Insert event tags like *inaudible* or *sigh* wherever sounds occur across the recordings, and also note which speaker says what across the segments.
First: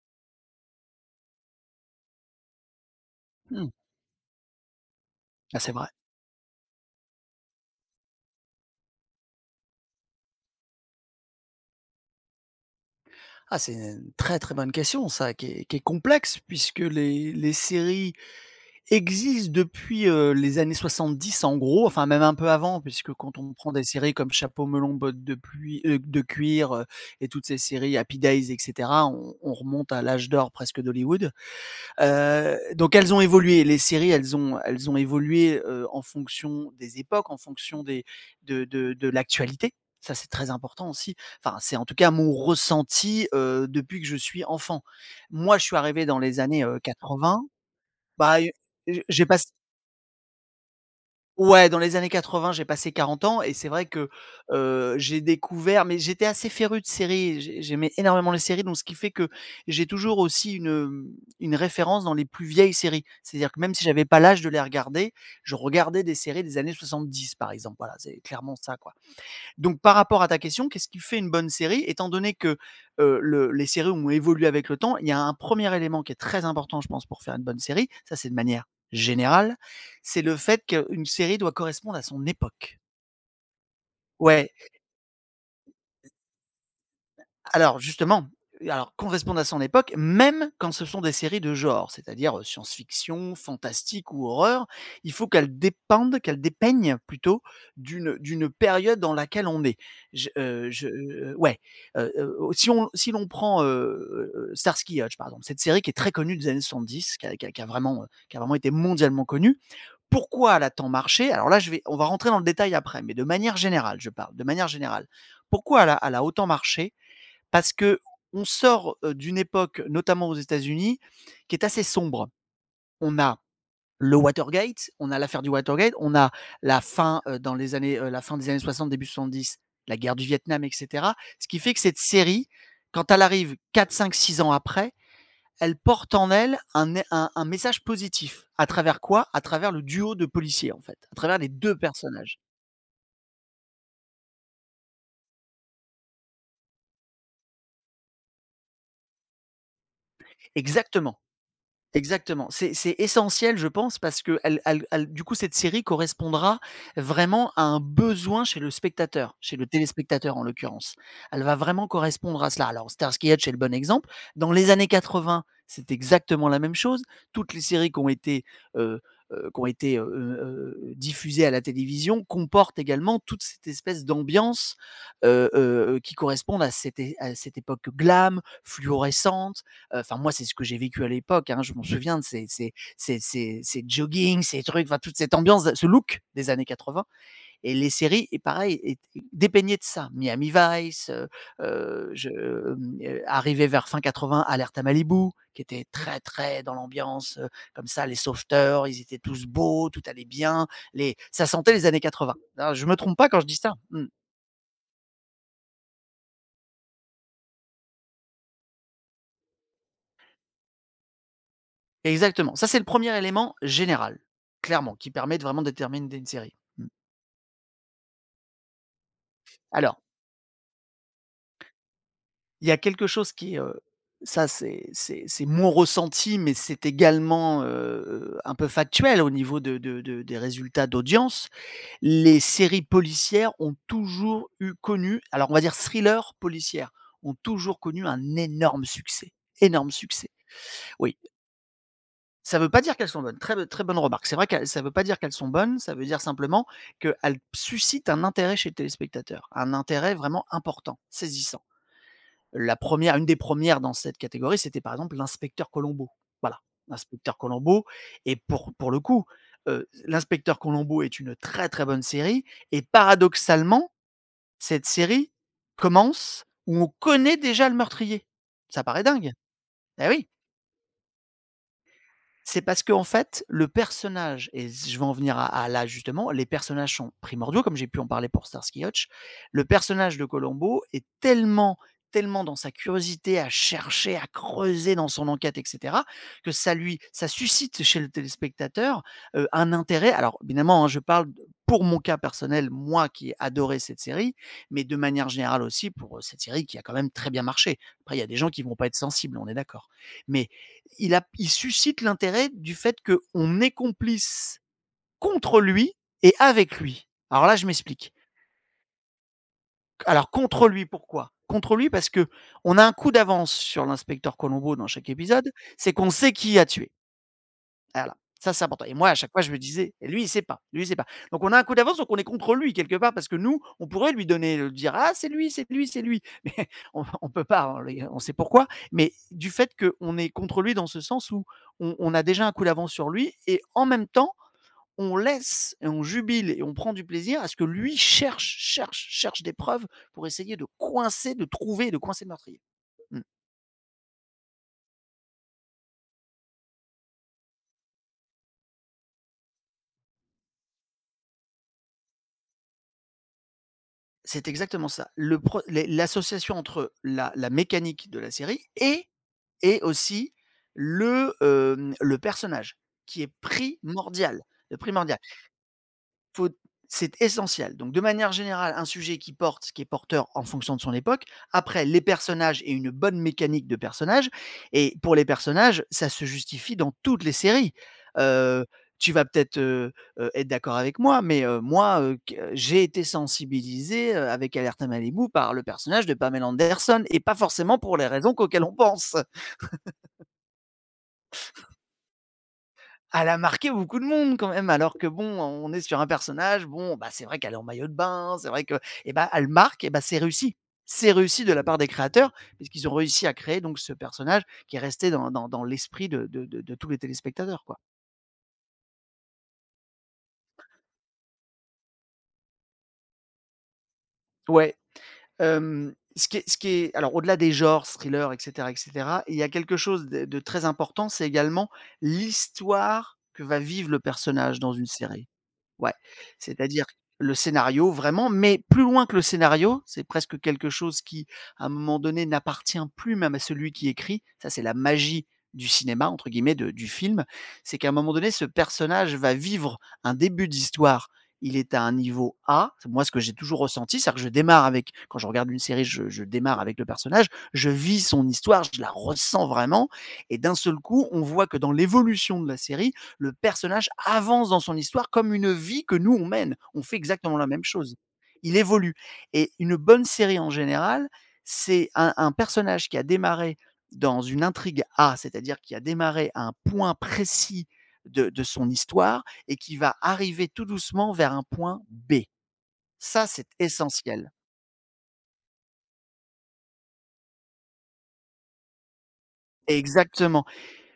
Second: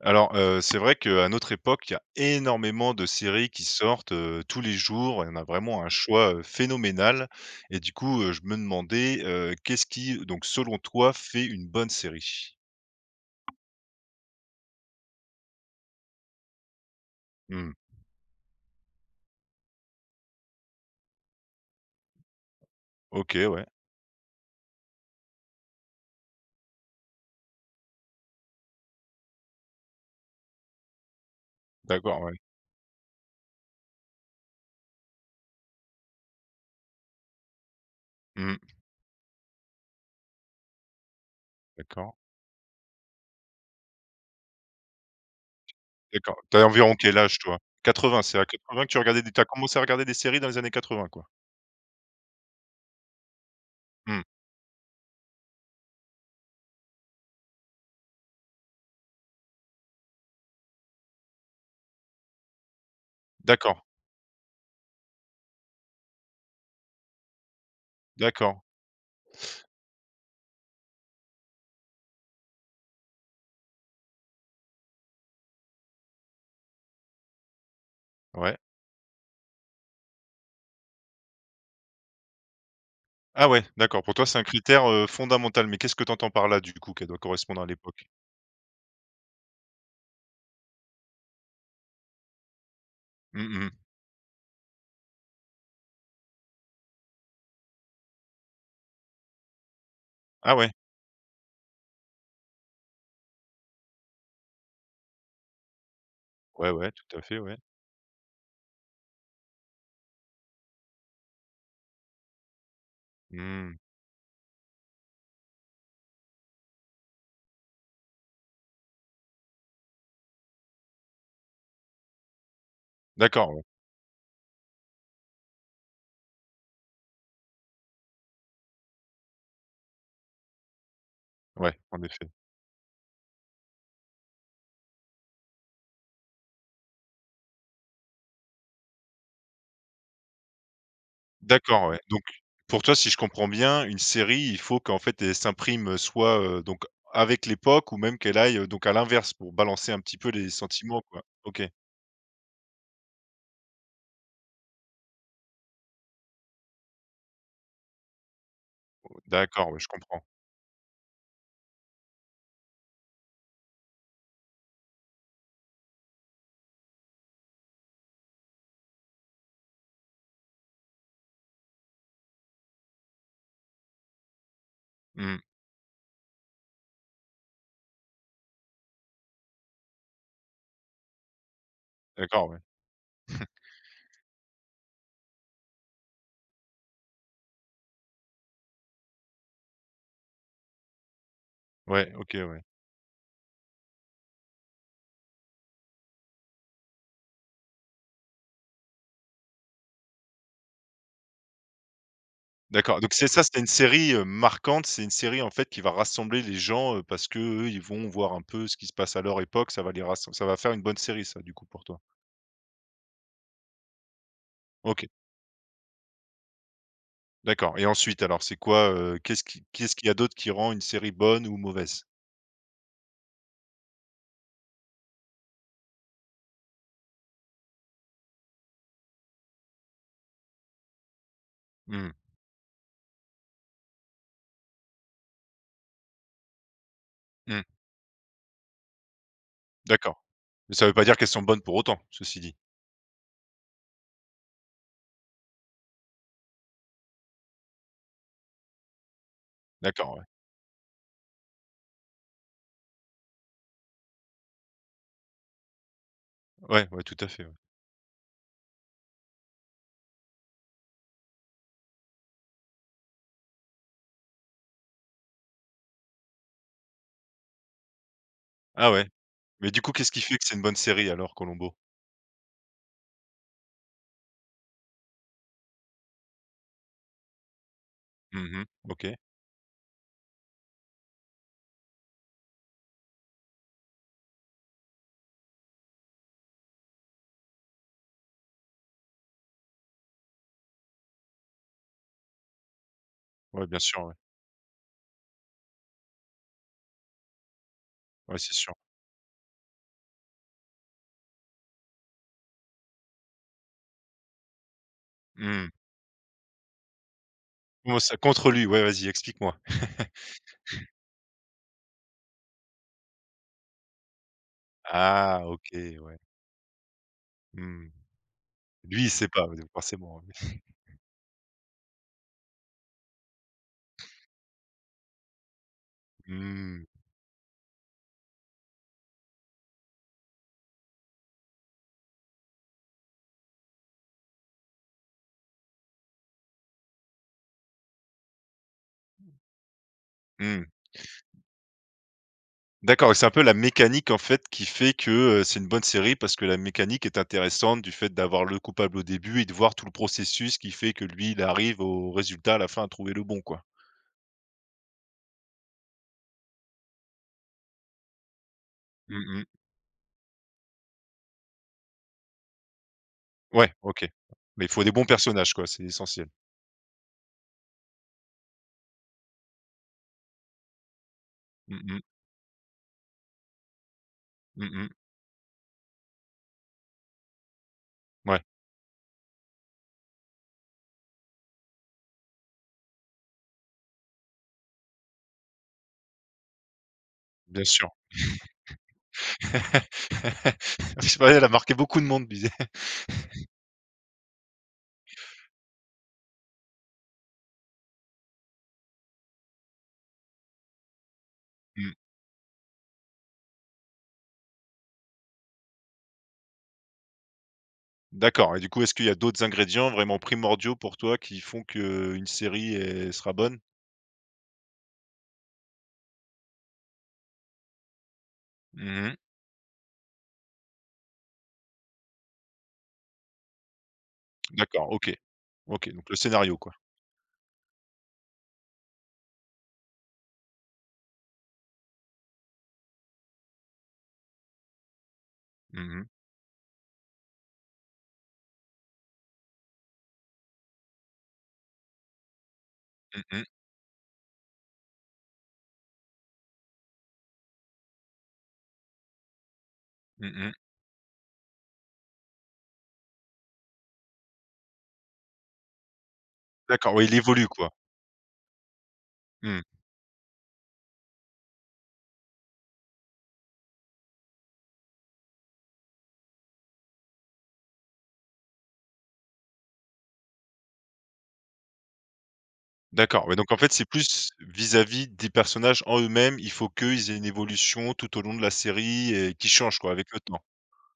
Speaker 1: Alors, c'est vrai qu'à notre époque, il y a énormément de séries qui
Speaker 2: Mmh.
Speaker 1: sortent, tous les jours et on a
Speaker 2: Ah, c'est
Speaker 1: vraiment un
Speaker 2: vrai.
Speaker 1: choix, phénoménal et du coup, je me demandais, qu'est-ce qui, donc selon toi, fait une bonne série?
Speaker 2: Ah, c'est une très, très bonne question ça, qui est complexe puisque les
Speaker 1: Mmh.
Speaker 2: séries existent depuis, les années 70 en gros, enfin même un peu avant puisque quand
Speaker 1: OK,
Speaker 2: on
Speaker 1: ouais.
Speaker 2: prend des séries comme Chapeau melon, bottes de pluie de cuir, et toutes ces séries Happy Days et cetera, on remonte à l'âge d'or presque d'Hollywood.
Speaker 1: D'accord, ouais.
Speaker 2: Donc elles ont évolué, les séries, elles ont évolué, en fonction des époques, en fonction des
Speaker 1: Mmh.
Speaker 2: de l'actualité. Ça, c'est très important aussi. Enfin, c'est en tout cas
Speaker 1: D'accord.
Speaker 2: mon ressenti, depuis que je suis enfant. Moi, je suis arrivé dans
Speaker 1: D'accord.
Speaker 2: les
Speaker 1: T'as
Speaker 2: années,
Speaker 1: environ quel âge
Speaker 2: 80.
Speaker 1: toi? 80, c'est
Speaker 2: Bah,
Speaker 1: à 80 que tu regardais
Speaker 2: j'ai
Speaker 1: des
Speaker 2: pas
Speaker 1: t'as as commencé à regarder des séries dans les années 80 quoi?
Speaker 2: ouais, dans les années 80, j'ai passé 40 ans et c'est vrai que,
Speaker 1: Mmh.
Speaker 2: j'ai découvert mais j'étais assez féru de séries, j'aimais énormément les séries, donc ce qui fait que j'ai toujours aussi une référence dans les plus vieilles séries. C'est-à-dire que même
Speaker 1: D'accord,
Speaker 2: si j'avais pas l'âge de les regarder, je regardais des séries des années 70, par exemple, voilà, c'est clairement
Speaker 1: d'accord.
Speaker 2: ça, quoi. Donc par rapport à ta question, qu'est-ce qui fait une bonne série? Étant donné que, le les séries ont évolué avec le temps, il y a un premier élément qui est très important, je pense, pour faire une bonne série, ça c'est de
Speaker 1: Ouais.
Speaker 2: manière générale, c'est le fait qu'une série doit correspondre à son époque.
Speaker 1: Ah ouais, d'accord. Pour toi, c'est un
Speaker 2: Ouais.
Speaker 1: critère, fondamental, mais qu'est-ce que tu entends par là, du coup, qu'elle doit correspondre à
Speaker 2: Alors
Speaker 1: l'époque?
Speaker 2: justement, alors qu'on responde à son époque, même quand ce sont des séries de genre, c'est-à-dire, science-fiction,
Speaker 1: Mmh mh.
Speaker 2: fantastique ou horreur, il faut qu'elles dépeignent plutôt d'une période dans laquelle on est.
Speaker 1: Ah ouais.
Speaker 2: Ouais, si l'on prend, Starsky et Hutch par exemple, cette série qui est très connue des années
Speaker 1: Ouais, ouais, tout
Speaker 2: 70,
Speaker 1: à fait, ouais.
Speaker 2: qui a vraiment été mondialement connue. Pourquoi elle a tant marché? Alors là, je vais on va rentrer dans le détail après, mais de manière
Speaker 1: Mmh.
Speaker 2: générale, je parle, de manière générale. Pourquoi elle a autant marché? Parce que on sort, d'une époque, notamment aux États-Unis, qui est assez sombre. On a
Speaker 1: D'accord, ouais.
Speaker 2: le Watergate, on a l'affaire du Watergate, on a la fin des années 60, début 70, la guerre du Vietnam et cetera. Ce qui
Speaker 1: Ouais,
Speaker 2: fait que cette
Speaker 1: en effet.
Speaker 2: série, quand elle arrive 4, 5, 6 ans après, elle porte en elle un message positif. À travers quoi? À travers le duo de policiers, en fait, à travers les 2
Speaker 1: D'accord, ouais. Donc
Speaker 2: personnages.
Speaker 1: pour toi, si je comprends bien, une série, il faut qu'en fait, elle s'imprime, soit, donc avec l'époque ou même qu'elle aille, donc à l'inverse pour balancer un petit peu les sentiments,
Speaker 2: Exactement.
Speaker 1: quoi. OK.
Speaker 2: Exactement. C'est essentiel, je pense, parce que elle du coup, cette série correspondra vraiment à un besoin chez le spectateur, chez le
Speaker 1: D'accord, ouais, je comprends.
Speaker 2: téléspectateur, en l'occurrence. Elle va vraiment correspondre à cela. Alors Starsky et Hutch est le bon exemple. Dans les années 80, c'est exactement la même chose. Toutes les séries qui ont été, heu diffusées à la télévision comportent également toute cette espèce d'ambiance,
Speaker 1: Mmh.
Speaker 2: qui correspond à cette é à cette époque glam, fluorescente. Enfin, moi, c'est ce que j'ai vécu à l'époque, hein. Je m'en souviens de ces
Speaker 1: D'accord, ouais.
Speaker 2: ces ces ces ces joggings, ces trucs, enfin toute cette ambiance, ce look des années 80 et les séries et pareil et dépeignaient de ça. Miami Vice,
Speaker 1: Ouais,
Speaker 2: heu, je
Speaker 1: OK, ouais.
Speaker 2: hem, arrivé vers fin 80, Alerte à Malibu, qui était très, très dans l'ambiance, comme ça, les sauveteurs, ils étaient tous beaux, tout allait bien, les ça sentait les années 80. Hein, je me
Speaker 1: D'accord, donc
Speaker 2: trompe
Speaker 1: c'est
Speaker 2: pas quand
Speaker 1: ça,
Speaker 2: je dis
Speaker 1: c'est une
Speaker 2: ça. Mmh.
Speaker 1: série, marquante, c'est une série, en fait, qui va rassembler les gens, parce qu'eux, ils vont voir un peu ce qui se passe à leur époque, ça va faire une bonne série ça, du coup, pour toi?
Speaker 2: Exactement. Ça, c'est le premier élément général, clairement,
Speaker 1: OK.
Speaker 2: qui permet de vraiment déterminer une série. Mmh.
Speaker 1: D'accord et ensuite alors c'est quoi, qu'est-ce
Speaker 2: Alors,
Speaker 1: qu'il y a d'autre qui rend une série bonne ou mauvaise?
Speaker 2: il y a quelque chose qui est, ça c'est mon ressenti, mais c'est également, un peu factuel au niveau de des résultats d'audience.
Speaker 1: Mmh,
Speaker 2: Les séries policières ont toujours eu connu, alors on va dire thrillers policières, ont
Speaker 1: mmh,
Speaker 2: toujours connu un énorme succès, énorme
Speaker 1: d'accord.
Speaker 2: succès.
Speaker 1: Mais ça ne veut pas dire
Speaker 2: Oui,
Speaker 1: qu'elles sont bonnes pour autant, ceci dit?
Speaker 2: ça ne veut pas dire qu'elles sont bonnes, très très bonne remarque. C'est vrai que ça ne veut pas dire qu'elles sont bonnes, ça veut dire simplement qu'elles suscitent un intérêt chez le téléspectateur, un intérêt
Speaker 1: D'accord, ouais.
Speaker 2: vraiment important, saisissant. La première une des premières dans cette catégorie, c'était par exemple l'inspecteur Colombo. Voilà,
Speaker 1: Ouais, ouais, tout à
Speaker 2: l'inspecteur
Speaker 1: fait, ouais.
Speaker 2: Colombo et pour le coup, l'inspecteur Colombo est une très, très bonne série et paradoxalement, cette série commence où on connaît déjà le meurtrier. Ça
Speaker 1: Ah
Speaker 2: paraît
Speaker 1: ouais,
Speaker 2: dingue.
Speaker 1: mais du coup,
Speaker 2: Eh
Speaker 1: qu'est-ce qui
Speaker 2: oui!
Speaker 1: fait que c'est une bonne série alors, Colombo?
Speaker 2: C'est parce qu'en fait, le personnage et je vais en venir à là justement, les personnages sont primordiaux comme j'ai pu en parler pour
Speaker 1: Mmh.
Speaker 2: Starsky et Hutch.
Speaker 1: OK.
Speaker 2: Le personnage de Colombo est tellement, tellement dans sa curiosité à chercher, à creuser dans son enquête et cetera, que ça suscite chez le téléspectateur, un intérêt. Alors évidemment, hein, je parle de pour mon cas personnel, moi qui ai
Speaker 1: Ouais, bien
Speaker 2: adoré cette
Speaker 1: sûr, ouais.
Speaker 2: série, mais de manière générale aussi pour, cette série qui a quand même très bien marché. Après il y a des
Speaker 1: Ouais,
Speaker 2: gens
Speaker 1: c'est
Speaker 2: qui
Speaker 1: sûr.
Speaker 2: vont pas être sensibles, on est d'accord. Mais il suscite l'intérêt du fait qu'on est complice contre
Speaker 1: Mmh.
Speaker 2: lui et avec lui. Alors là, je
Speaker 1: Comment
Speaker 2: m'explique.
Speaker 1: ça? Contre lui? Ouais, vas-y, explique-moi.
Speaker 2: Alors
Speaker 1: *laughs*
Speaker 2: contre lui, pourquoi contre lui? Parce que on a un coup d'avance sur l'inspecteur Colombo dans chaque
Speaker 1: Ah
Speaker 2: épisode,
Speaker 1: OK,
Speaker 2: c'est qu'on
Speaker 1: ouais.
Speaker 2: sait qui a tué.
Speaker 1: Mmh.
Speaker 2: Voilà, ça c'est important et
Speaker 1: Lui, il
Speaker 2: moi à
Speaker 1: sait
Speaker 2: chaque fois
Speaker 1: pas,
Speaker 2: je
Speaker 1: ouais,
Speaker 2: me disais: et
Speaker 1: forcément,
Speaker 2: «Lui il sait
Speaker 1: *laughs*
Speaker 2: pas,
Speaker 1: ouais.
Speaker 2: lui il sait pas». Donc on a un coup d'avance, donc on est contre lui quelque part parce que nous, on pourrait lui donner, le dire: «Ah c'est lui, c'est lui, c'est lui». *laughs* Mais
Speaker 1: Mmh.
Speaker 2: on peut pas, on sait pourquoi, mais du fait qu'on est contre lui dans ce sens où on a déjà un coup d'avance sur lui et en même temps, on laisse et on jubile et on prend du plaisir à ce que lui cherche, cherche, cherche des preuves pour essayer
Speaker 1: Mmh.
Speaker 2: de coincer, de trouver, de coincer le meurtrier.
Speaker 1: D'accord, et
Speaker 2: Mmh.
Speaker 1: c'est un peu la mécanique en fait qui fait que, c'est une bonne série parce que la mécanique est intéressante du fait d'avoir le coupable au début et de voir tout le processus qui fait que lui, il arrive au résultat à la fin à trouver le bon quoi.
Speaker 2: C'est exactement ça. Le pre les l'association entre la mécanique de la série et
Speaker 1: Mmh mh.
Speaker 2: et aussi le personnage qui est
Speaker 1: Ouais, OK.
Speaker 2: primordial,
Speaker 1: Mais il
Speaker 2: le
Speaker 1: faut des bons
Speaker 2: primordial.
Speaker 1: personnages quoi, c'est essentiel.
Speaker 2: Faut C'est essentiel. Donc de manière générale, un sujet qui porte, qui est porteur en fonction de son époque.
Speaker 1: Mmh
Speaker 2: Après
Speaker 1: mh.
Speaker 2: les personnages et une bonne mécanique de personnages
Speaker 1: Mmh mh.
Speaker 2: et pour les personnages, ça se justifie dans toutes les séries.
Speaker 1: Ouais,
Speaker 2: Heu, tu vas peut-être, être d'accord avec moi, mais moi, q j'ai été sensibilisé, avec Alerte Malibu par le personnage de Pamela Anderson et pas
Speaker 1: bien
Speaker 2: forcément
Speaker 1: sûr.
Speaker 2: pour les raisons qu'auxquelles on pense.
Speaker 1: *laughs* Je sais pas, elle a marqué beaucoup de monde dis.
Speaker 2: Elle a marqué beaucoup de monde quand même, alors que bon, on est sur un personnage, bon, bah, c'est vrai qu'elle est en maillot de bain, c'est vrai que et bah, elle marque et bah, c'est réussi. C'est réussi de la part des
Speaker 1: Mmh.
Speaker 2: créateurs puisqu'ils ont réussi à créer donc ce personnage qui est resté dans l'esprit de tous les téléspectateurs, quoi.
Speaker 1: D'accord et du coup, est-ce qu'il y a d'autres ingrédients vraiment primordiaux pour toi qui font que une série, elle sera bonne?
Speaker 2: Ouais, ce qui est alors au-delà des genres, thrillers et
Speaker 1: Mmh.
Speaker 2: cetera, il y a quelque chose de très important, c'est également l'histoire que va vivre le personnage dans une
Speaker 1: D'accord, OK.
Speaker 2: série.
Speaker 1: OK,
Speaker 2: Ouais,
Speaker 1: donc le scénario quoi.
Speaker 2: c'est-à-dire le scénario vraiment, mais plus loin que le scénario, c'est presque quelque chose qui, à un moment donné, n'appartient plus même à celui qui écrit. Ça, c'est la «magie du
Speaker 1: Mmh.
Speaker 2: cinéma» entre guillemets, de du film. C'est qu'à un moment donné, ce personnage va vivre un début d'histoire. Il est à un niveau A, c'est moi ce que
Speaker 1: Mmh
Speaker 2: j'ai
Speaker 1: mh.
Speaker 2: toujours ressenti, c'est-à-dire que je démarre avec quand je regarde une série, je démarre avec le personnage, je vis son histoire, je la ressens vraiment
Speaker 1: Mmh
Speaker 2: et
Speaker 1: mh.
Speaker 2: d'un seul coup, on voit que dans l'évolution de la série, le personnage avance dans son histoire comme une vie que nous, on mène. On
Speaker 1: D'accord,
Speaker 2: fait
Speaker 1: ouais, il
Speaker 2: exactement
Speaker 1: évolue
Speaker 2: la même
Speaker 1: quoi?
Speaker 2: chose. Il évolue. Et
Speaker 1: Mmh.
Speaker 2: une bonne série, en général, c'est un personnage qui a démarré dans une intrigue A, c'est-à-dire qui a démarré à un point précis de son histoire et qui va arriver tout doucement vers un point B.
Speaker 1: D'accord,
Speaker 2: Ça,
Speaker 1: ouais,
Speaker 2: c'est
Speaker 1: donc en fait, c'est plus
Speaker 2: essentiel.
Speaker 1: vis-à-vis des personnages en eux-mêmes, il faut qu'ils aient une évolution tout au long de la série et qui change quoi avec le temps.
Speaker 2: Exactement.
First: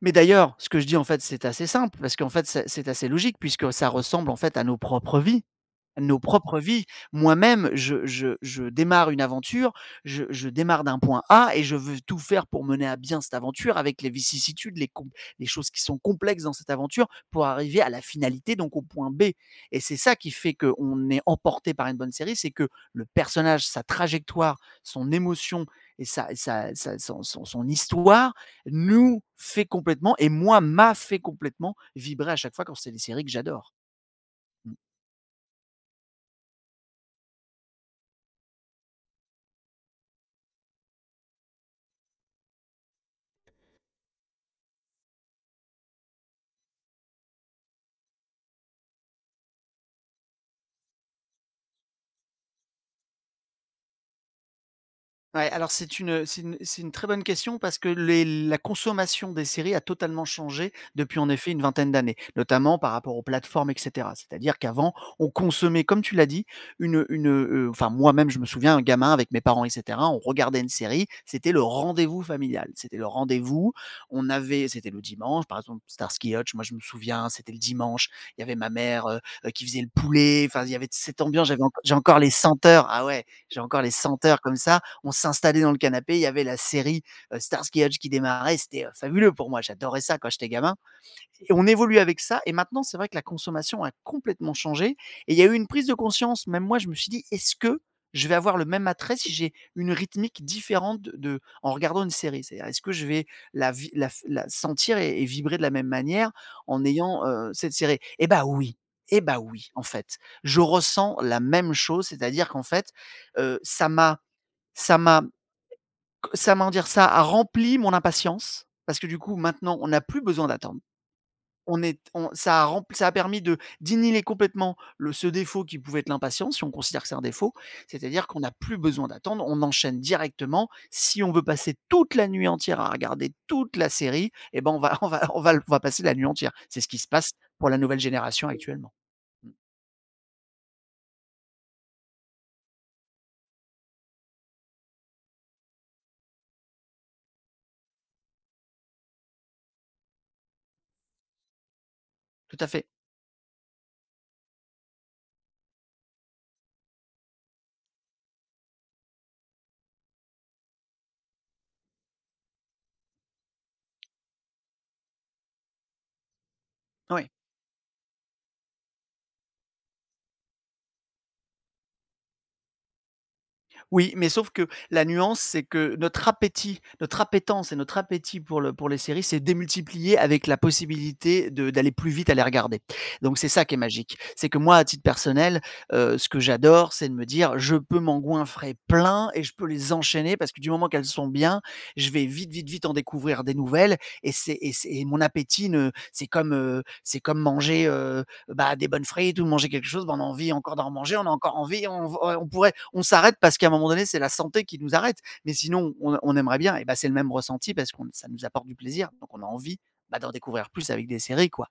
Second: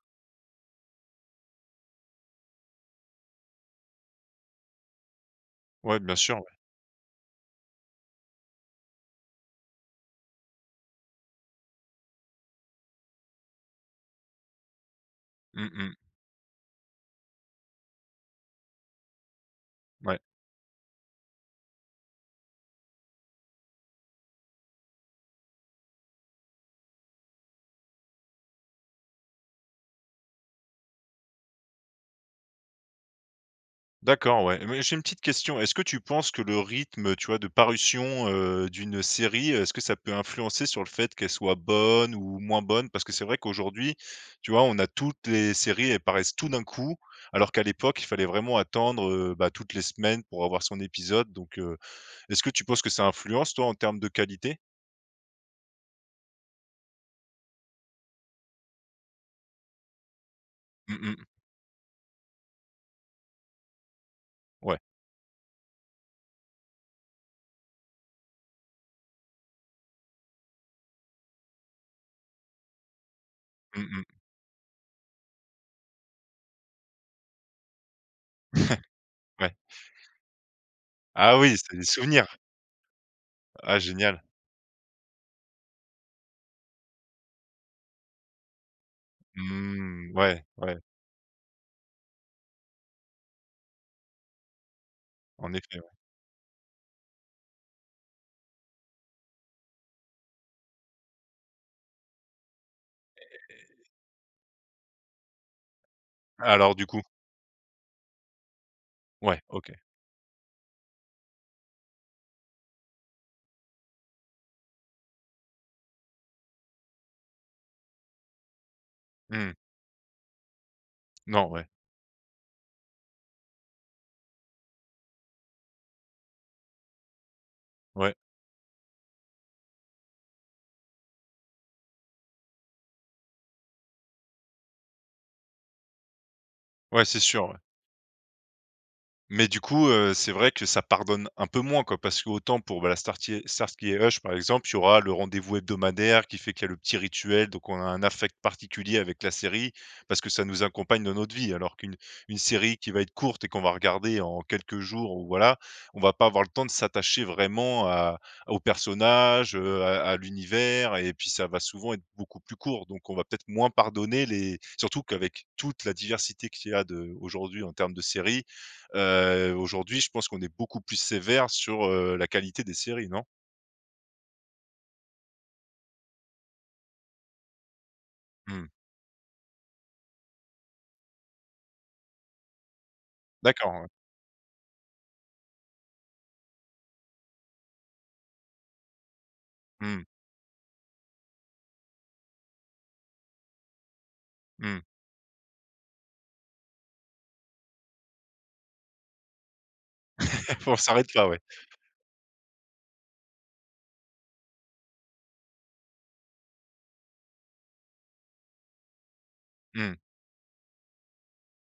Speaker 2: Mais d'ailleurs, ce que je dis, en fait, c'est assez simple parce qu'en fait, c'est assez logique puisque ça ressemble, en fait, à nos propres vies.
Speaker 1: Ouais, bien
Speaker 2: Nos
Speaker 1: sûr, ouais.
Speaker 2: propres vies. Moi-même, je démarre une aventure, je démarre d'un point A et je veux tout faire pour mener à bien cette aventure avec les vicissitudes, les
Speaker 1: Mmh
Speaker 2: choses qui
Speaker 1: mh.
Speaker 2: sont complexes dans cette aventure pour arriver à la finalité, donc au point B, et c'est ça
Speaker 1: Ouais.
Speaker 2: qui fait qu'on est emporté par une bonne série, c'est que le personnage, sa trajectoire, son émotion et sa sa sa son son son histoire nous fait complètement, et moi, m'a fait complètement vibrer à chaque fois quand c'est des séries que j'adore.
Speaker 1: D'accord, ouais.
Speaker 2: Mmh.
Speaker 1: Mais j'ai une petite question. Est-ce que tu penses que le rythme, tu vois, de parution, d'une série, est-ce que ça peut influencer sur le fait qu'elle soit bonne ou moins bonne? Parce que c'est vrai qu'aujourd'hui, tu vois, on a toutes les séries, elles paraissent tout d'un coup, alors qu'à l'époque, il fallait vraiment attendre, bah, toutes les semaines pour avoir son épisode. Donc, est-ce que tu penses que ça influence, toi, en termes de qualité?
Speaker 2: Ouais, alors c'est une, c'est une très bonne question parce que les la consommation des séries a totalement changé
Speaker 1: Mmh
Speaker 2: depuis
Speaker 1: mh.
Speaker 2: en effet une vingtaine d'années, notamment par rapport aux plateformes et cetera. C'est-à-dire
Speaker 1: Ouais.
Speaker 2: qu'avant, on consommait, comme tu l'as dit, une, enfin moi-même je me souviens, un gamin avec mes parents et cetera, on regardait une série, c'était le rendez-vous familial. C'était le rendez-vous,
Speaker 1: Mmh mh.
Speaker 2: on avait c'était le dimanche, par exemple Starsky et Hutch, moi je me souviens, c'était le dimanche, il y avait ma
Speaker 1: *laughs*
Speaker 2: mère,
Speaker 1: Ouais.
Speaker 2: qui faisait le poulet, enfin il y avait cette
Speaker 1: Ah
Speaker 2: ambiance,
Speaker 1: oui, c'est des
Speaker 2: j'ai encore
Speaker 1: souvenirs.
Speaker 2: les senteurs, ah ouais, j'ai
Speaker 1: Ah
Speaker 2: encore les
Speaker 1: génial.
Speaker 2: senteurs comme ça. On s'installait dans le canapé, il y avait la série Starsky et Hutch qui démarrait, c'était fabuleux pour moi, j'adorais
Speaker 1: Mmh,
Speaker 2: ça quand
Speaker 1: ouais,
Speaker 2: j'étais gamin.
Speaker 1: ouais,
Speaker 2: Et on évolue avec ça, et maintenant c'est vrai que la consommation a complètement changé, et il y a
Speaker 1: en
Speaker 2: eu une
Speaker 1: effet, ouais.
Speaker 2: prise de conscience, même moi je me suis dit, est-ce que je vais avoir le même attrait si j'ai une rythmique différente en regardant une série. C'est-à-dire, est-ce que je vais la, la sentir et vibrer de la même manière
Speaker 1: Alors du
Speaker 2: en
Speaker 1: coup?
Speaker 2: ayant cette série. Eh bah oui. Eh bah
Speaker 1: Ouais,
Speaker 2: oui,
Speaker 1: OK.
Speaker 2: en fait, je ressens la même chose, c'est-à-dire qu'en fait, euh, ça m'a, ça m'a, ça, comment dire? Ça a rempli mon impatience parce que du coup
Speaker 1: Mmh.
Speaker 2: maintenant on n'a plus besoin d'attendre.
Speaker 1: Non, ouais.
Speaker 2: On est on ça a rempli, ça a permis de d'inhiber complètement le ce défaut qui pouvait être l'impatience, si on considère que c'est un défaut.
Speaker 1: Ouais.
Speaker 2: C'est-à-dire qu'on n'a plus besoin d'attendre, on enchaîne directement. Si on veut passer toute la nuit entière à regarder toute la série eh ben, on va *laughs* on va passer la nuit entière. C'est ce qui
Speaker 1: Ouais,
Speaker 2: se
Speaker 1: c'est
Speaker 2: passe
Speaker 1: sûr, ouais.
Speaker 2: pour la nouvelle génération actuellement.
Speaker 1: Mais
Speaker 2: Mmh.
Speaker 1: du coup, c'est vrai que ça pardonne un peu moins, quoi, parce que autant pour, bah, la Starkey Starsky et Hutch, par exemple, il y aura le rendez-vous hebdomadaire qui fait qu'il y a le petit rituel, donc on a un affect particulier avec la série parce que ça nous accompagne dans notre vie. Alors qu'une une
Speaker 2: Tout à
Speaker 1: série
Speaker 2: fait.
Speaker 1: qui va être courte et qu'on va regarder en quelques jours ou voilà, on va pas avoir le temps de s'attacher vraiment à aux personnages, à l'univers et puis ça va souvent être beaucoup plus court, donc on va peut-être moins pardonner les surtout qu'avec toute la diversité qu'il y a de
Speaker 2: Oui.
Speaker 1: aujourd'hui en termes de séries. Aujourd'hui, je pense qu'on est beaucoup plus sévère sur, la qualité des séries, non?
Speaker 2: Oui, mais sauf que la nuance, c'est que notre appétit, notre appétence et notre appétit pour
Speaker 1: Mmh.
Speaker 2: le pour les séries s'est démultiplié avec la possibilité de d'aller plus vite à les regarder. Donc c'est ça qui est
Speaker 1: D'accord, ouais.
Speaker 2: magique. C'est que moi, à titre personnel, ce que j'adore, c'est de me dire: «Je peux m'engouinfrer plein et je peux les
Speaker 1: Mmh,
Speaker 2: enchaîner parce que du moment qu'elles sont bien, je vais vite, vite, vite en découvrir des nouvelles», et c'est et
Speaker 1: mmh.
Speaker 2: c'est et mon appétit ne c'est comme, c'est comme manger, bah, des bonnes frites ou de manger quelque chose, bah, on a envie
Speaker 1: *laughs* On
Speaker 2: encore d'en
Speaker 1: s'arrête
Speaker 2: manger, on
Speaker 1: là,
Speaker 2: a
Speaker 1: ouais.
Speaker 2: encore envie, on pourrait, on s'arrête parce qu'à un moment donné, c'est la santé qui nous arrête. Mais sinon, on aimerait bien, et bah, c'est le même ressenti parce que ça nous apporte du plaisir, donc on a envie,
Speaker 1: Mmh.
Speaker 2: bah, d'en découvrir plus avec des séries, quoi.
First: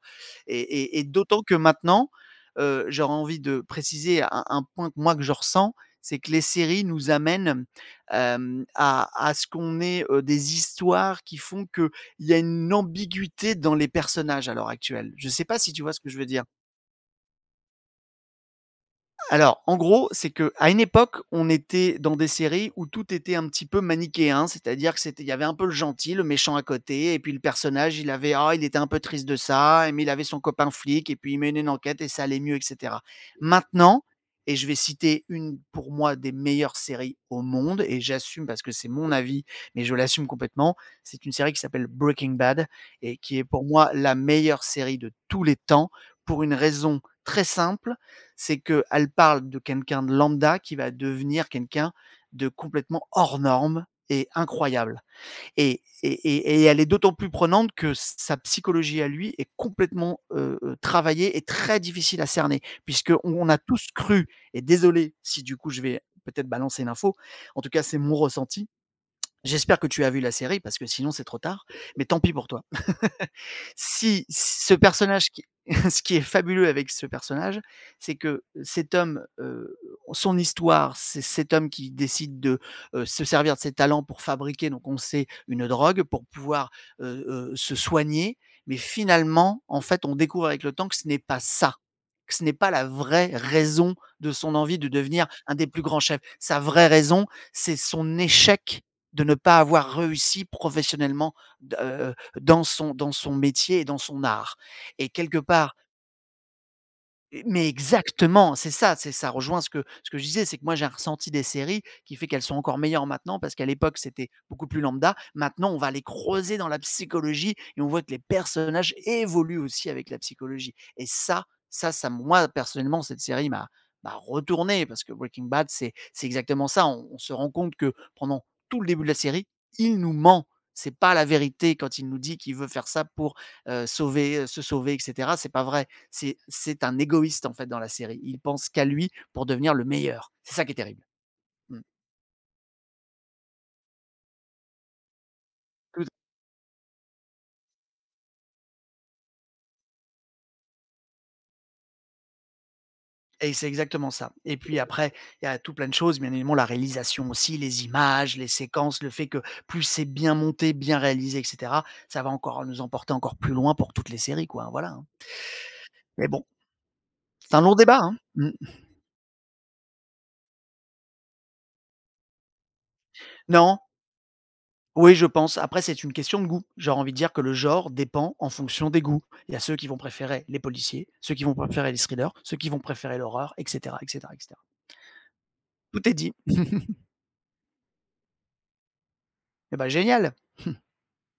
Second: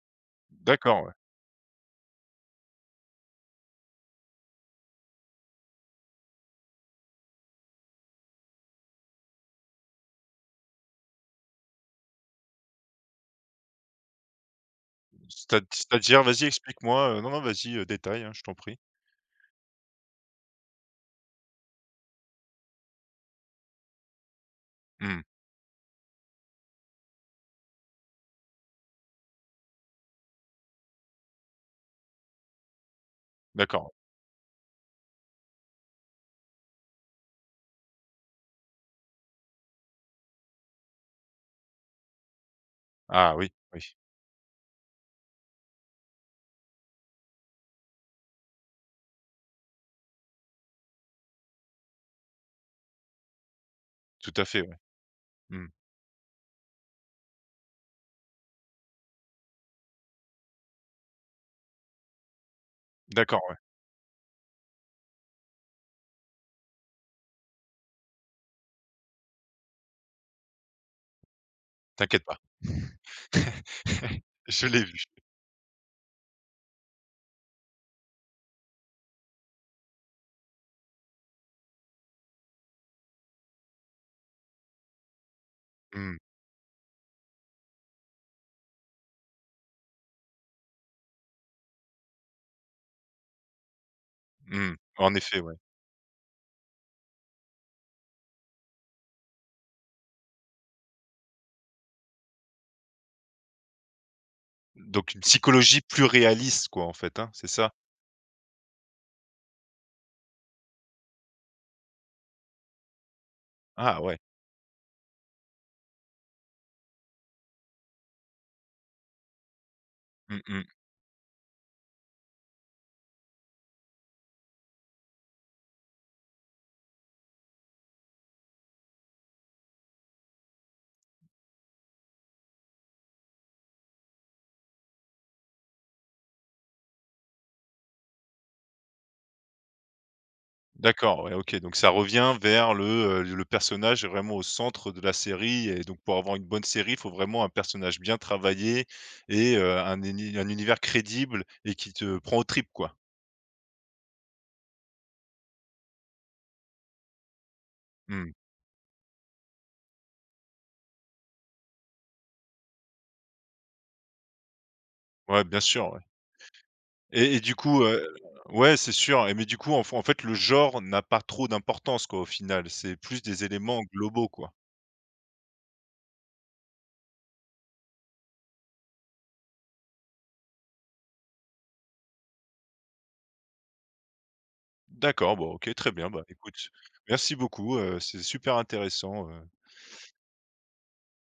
Speaker 2: Et,
Speaker 1: D'accord,
Speaker 2: et
Speaker 1: ouais.
Speaker 2: d'autant que maintenant, j'aurais envie de préciser un point que moi que je ressens, c'est que les séries nous amènent à ce qu'on ait des histoires qui font que il y a une ambiguïté dans les personnages à l'heure actuelle. Je ne sais pas si tu vois ce que je
Speaker 1: C'est-à-dire?
Speaker 2: veux
Speaker 1: Vas-y,
Speaker 2: dire.
Speaker 1: explique-moi, non, non, vas-y, détaille, hein, je t'en prie.
Speaker 2: Alors, en gros, c'est que à une époque, on était dans des séries où tout était un petit peu manichéen, c'est-à-dire que
Speaker 1: Mmh,
Speaker 2: c'était il y avait un peu le gentil, le méchant à côté, et puis le personnage, il avait ah, il était un peu triste de ça, et mais il avait son copain flic, et puis il menait une enquête et ça allait mieux, et cetera.
Speaker 1: d'accord.
Speaker 2: Maintenant, et je vais citer une pour moi des meilleures séries au monde, et j'assume parce que c'est mon avis, mais je l'assume complètement, c'est une série qui s'appelle Breaking Bad, et
Speaker 1: Ah
Speaker 2: qui est
Speaker 1: oui,
Speaker 2: pour moi
Speaker 1: oui,
Speaker 2: la meilleure série de tous les temps, pour une raison très simple, c'est qu'elle parle de quelqu'un de lambda qui va devenir quelqu'un de complètement hors norme et
Speaker 1: tout à fait, ouais.
Speaker 2: incroyable.
Speaker 1: Mmh.
Speaker 2: Et elle est d'autant plus prenante que sa psychologie à lui est complètement travaillée et très difficile à cerner, puisqu'on,
Speaker 1: D'accord,
Speaker 2: on
Speaker 1: ouais,
Speaker 2: a tous cru, et désolé si du coup je vais peut-être balancer l'info, en tout cas c'est mon ressenti. J'espère que tu as vu la série parce que sinon c'est trop tard. Mais tant
Speaker 1: t'inquiète
Speaker 2: pis
Speaker 1: pas.
Speaker 2: pour toi.
Speaker 1: *laughs*
Speaker 2: Si
Speaker 1: Je
Speaker 2: ce
Speaker 1: l'ai vu.
Speaker 2: personnage qui *laughs* ce qui est fabuleux avec ce personnage, c'est que cet homme, son histoire, c'est cet homme qui décide de, se servir de ses talents pour fabriquer, donc on sait, une drogue
Speaker 1: Mmh,
Speaker 2: pour pouvoir, se soigner. Mais finalement, en fait, on découvre avec le temps que ce n'est pas ça, que ce n'est pas la vraie raison de son
Speaker 1: mmh.
Speaker 2: envie de
Speaker 1: En
Speaker 2: devenir
Speaker 1: effet, ouais.
Speaker 2: un des plus grands chefs. Sa vraie raison, c'est son échec de ne pas avoir réussi professionnellement d dans son métier et dans son art et
Speaker 1: Donc une
Speaker 2: quelque part,
Speaker 1: psychologie plus réaliste quoi, en fait, hein,
Speaker 2: et
Speaker 1: c'est
Speaker 2: mais
Speaker 1: ça?
Speaker 2: exactement, c'est ça rejoint ce que je disais, c'est que moi j'ai un ressenti des séries qui fait qu'elles sont encore meilleures maintenant parce qu'à l'époque
Speaker 1: Ah ouais.
Speaker 2: c'était beaucoup plus lambda. Maintenant on va les creuser dans la psychologie et on voit que les personnages évoluent aussi avec la
Speaker 1: Mmh mmh.
Speaker 2: psychologie, et ça moi personnellement cette série m'a retourné parce que Breaking Bad c'est exactement ça. On se rend compte que pendant tout le début de la série, il nous ment. C'est pas la vérité quand il nous dit qu'il veut faire ça pour, sauver, se sauver et cetera, c'est pas vrai, c'est un égoïste, en fait, dans la série. Il pense qu'à lui pour devenir le meilleur. C'est ça qui est terrible.
Speaker 1: D'accord, ouais, OK, donc
Speaker 2: Mmh.
Speaker 1: ça revient vers le personnage est vraiment au centre de la série et donc
Speaker 2: Tout
Speaker 1: pour avoir une bonne série, il faut vraiment un personnage bien travaillé et un univers crédible et qui te prend aux tripes, quoi.
Speaker 2: et c'est exactement ça. Et puis après, il y a tout plein de choses, bien évidemment, la réalisation aussi, les
Speaker 1: Mmh.
Speaker 2: images, les séquences, le fait que plus c'est bien monté, bien réalisé, etc., ça va encore nous emporter encore plus loin pour toutes les séries, quoi, hein, voilà, hein.
Speaker 1: Ouais, bien sûr, ouais
Speaker 2: Mais bon,
Speaker 1: et du
Speaker 2: c'est un long
Speaker 1: coup,
Speaker 2: débat, hein. Mmh.
Speaker 1: ouais, c'est sûr et mais du coup, en fait, le genre n'a pas trop d'importance, quoi, au final, c'est plus des éléments
Speaker 2: Non,
Speaker 1: globaux, quoi.
Speaker 2: oui, je pense. Après, c'est une question de goût. J'aurais envie de dire que le genre dépend en fonction des goûts. Il y a ceux qui vont préférer les policiers, ceux qui vont préférer les thrillers, ceux qui vont préférer l'horreur, et cetera, et cetera, et cetera.
Speaker 1: D'accord, bon, OK, très
Speaker 2: Tout
Speaker 1: bien,
Speaker 2: est
Speaker 1: bah,
Speaker 2: dit.
Speaker 1: écoute,
Speaker 2: *laughs*
Speaker 1: merci beaucoup, c'est super intéressant.
Speaker 2: Eh ben, génial!